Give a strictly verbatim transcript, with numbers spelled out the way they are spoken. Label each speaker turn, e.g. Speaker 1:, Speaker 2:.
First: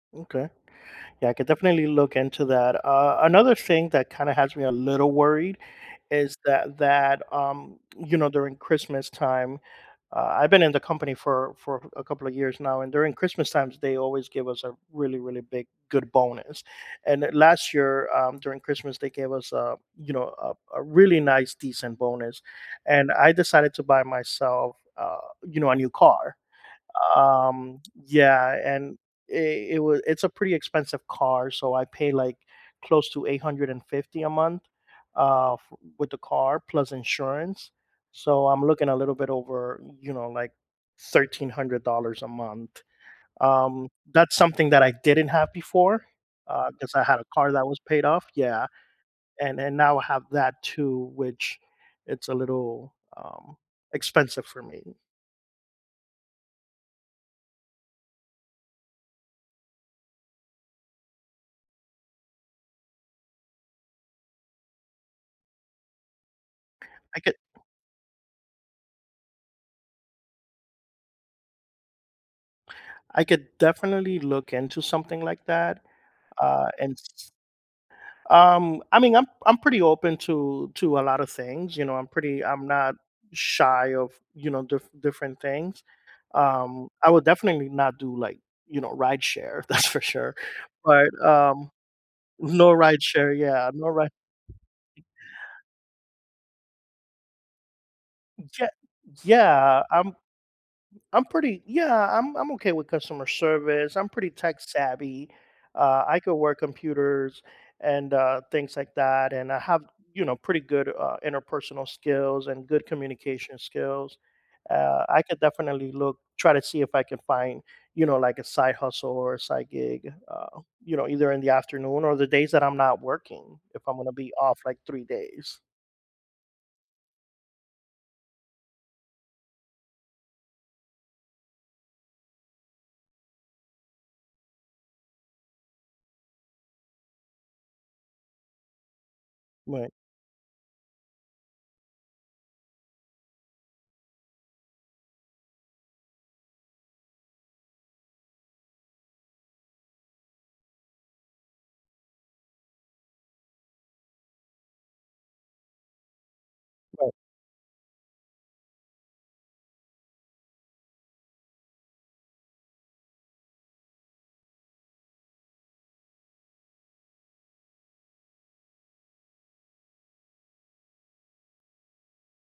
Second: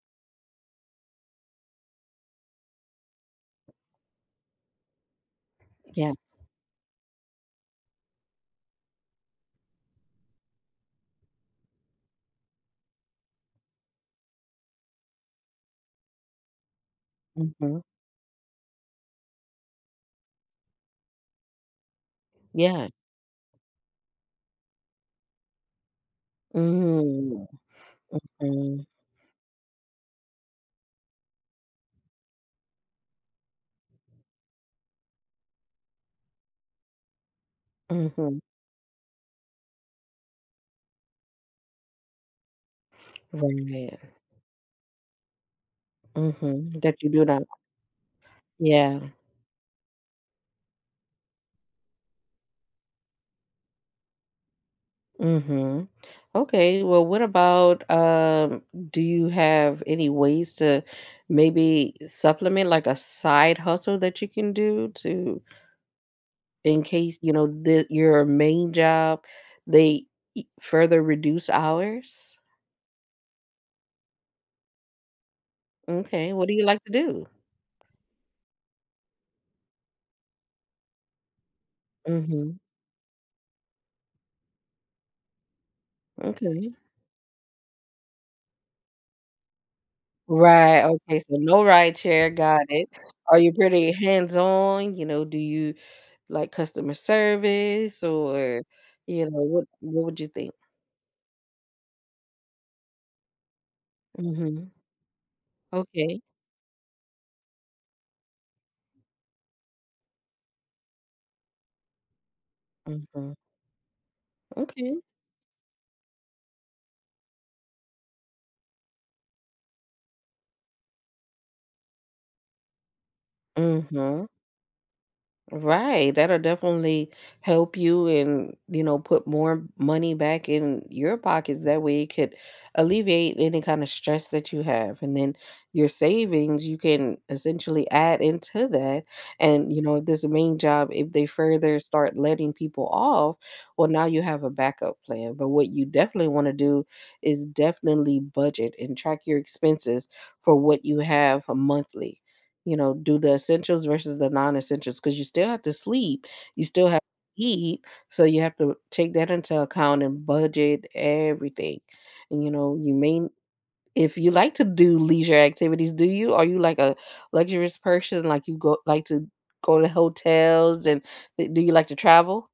Speaker 1: Okay. Yeah, I could definitely look into that. Uh, another thing that kinda has me a little worried
Speaker 2: Yeah.
Speaker 1: is that that, um, you know, during Christmas time, uh- I been in the company for for a couple of years now- and during Christmas times, they always give us a really, really big, good bonus, and last
Speaker 2: Mhm.
Speaker 1: year, um, during Christmas, they gave us, uh, you know, a a really nice, decent bonus,
Speaker 2: Yeah.
Speaker 1: and I decided to buy myself, uh, you know, a new car,
Speaker 2: Mm,
Speaker 1: um, yeah,
Speaker 2: mhm.
Speaker 1: and it it wa it's a pretty expensive car, so I pay like close to eight hundred and fifty a month, uh, f with the car, plus insurance,
Speaker 2: Mhm.
Speaker 1: so I'm looking a little bit over, you know, like, thirteen hundred dollars a month. Um,
Speaker 2: Right.
Speaker 1: that's something that I didn't have before, uh,
Speaker 2: Mhm,
Speaker 1: 'cause
Speaker 2: that
Speaker 1: I
Speaker 2: you
Speaker 1: had
Speaker 2: do
Speaker 1: a
Speaker 2: not
Speaker 1: car that was paid off yeah,
Speaker 2: Yeah.
Speaker 1: and and now I have that too, which it's a little, um, expensive for me.
Speaker 2: Mhm. Okay, well, what about, um, do you have any ways to maybe supplement, like, a side hustle that you can do to in case,
Speaker 1: I
Speaker 2: you
Speaker 1: could
Speaker 2: know, that your main job, they e further reduce hours?
Speaker 1: I could definitely look into something like that,
Speaker 2: M'kay, what do you
Speaker 1: uh,
Speaker 2: like to
Speaker 1: and s
Speaker 2: do?
Speaker 1: s um, I mean, I'm I'm pretty open to to a lotta things, you know, I'm pretty
Speaker 2: Mhm.
Speaker 1: I'm not shy of, you know, diff different things,
Speaker 2: Okay.
Speaker 1: um, I would definitely not do, like, you know, rideshare, that's for sure.
Speaker 2: Right,
Speaker 1: But,
Speaker 2: okay. So, no
Speaker 1: um
Speaker 2: rideshare, got
Speaker 1: no
Speaker 2: it.
Speaker 1: rideshare,
Speaker 2: Are you
Speaker 1: yeah, no
Speaker 2: pretty
Speaker 1: ri
Speaker 2: hands on? You know, do you like customer service or,
Speaker 1: Je
Speaker 2: you know, what
Speaker 1: yeah,
Speaker 2: what
Speaker 1: I'm
Speaker 2: would you think?
Speaker 1: I'm pretty yeah, I'm I'm okay with customer service, I'm pretty tech
Speaker 2: Mhm.
Speaker 1: savvy. Uh, I
Speaker 2: Okay.
Speaker 1: could work computers and, uh, things like that and I have, you know, pretty good, uh, interpersonal skills and good
Speaker 2: Mhm.
Speaker 1: communication skills.
Speaker 2: Okay.
Speaker 1: Uh, I could definitely look try to see if I can find, you know, like, a side hustle or a side gig, uh, you know, either in the afternoon or the days that I'm not working, if I'm gonna
Speaker 2: Mhm.
Speaker 1: be off, like, three days.
Speaker 2: Right, that'll definitely help you and, you know, put more money back in your pockets, that way it could alleviate any kinda stress that you have, and then your savings, you can essentially add into that and, you
Speaker 1: Right.
Speaker 2: know, this main job, if they further start letting people off, well, now you have a backup plan, but what you definitely wanna do, is definitely budget and track your expenses for what you have a monthly, you know, do the essentials versus the non-essentials 'cause you still have to sleep, you still have
Speaker 1: Right.
Speaker 2: eat. So, you have to take that into account and budget everything. And, you know, you may if you like to do leisure activities, do you? Are you, like, a luxurious person, like, you go like to go to hotels and, uh, do you like to travel?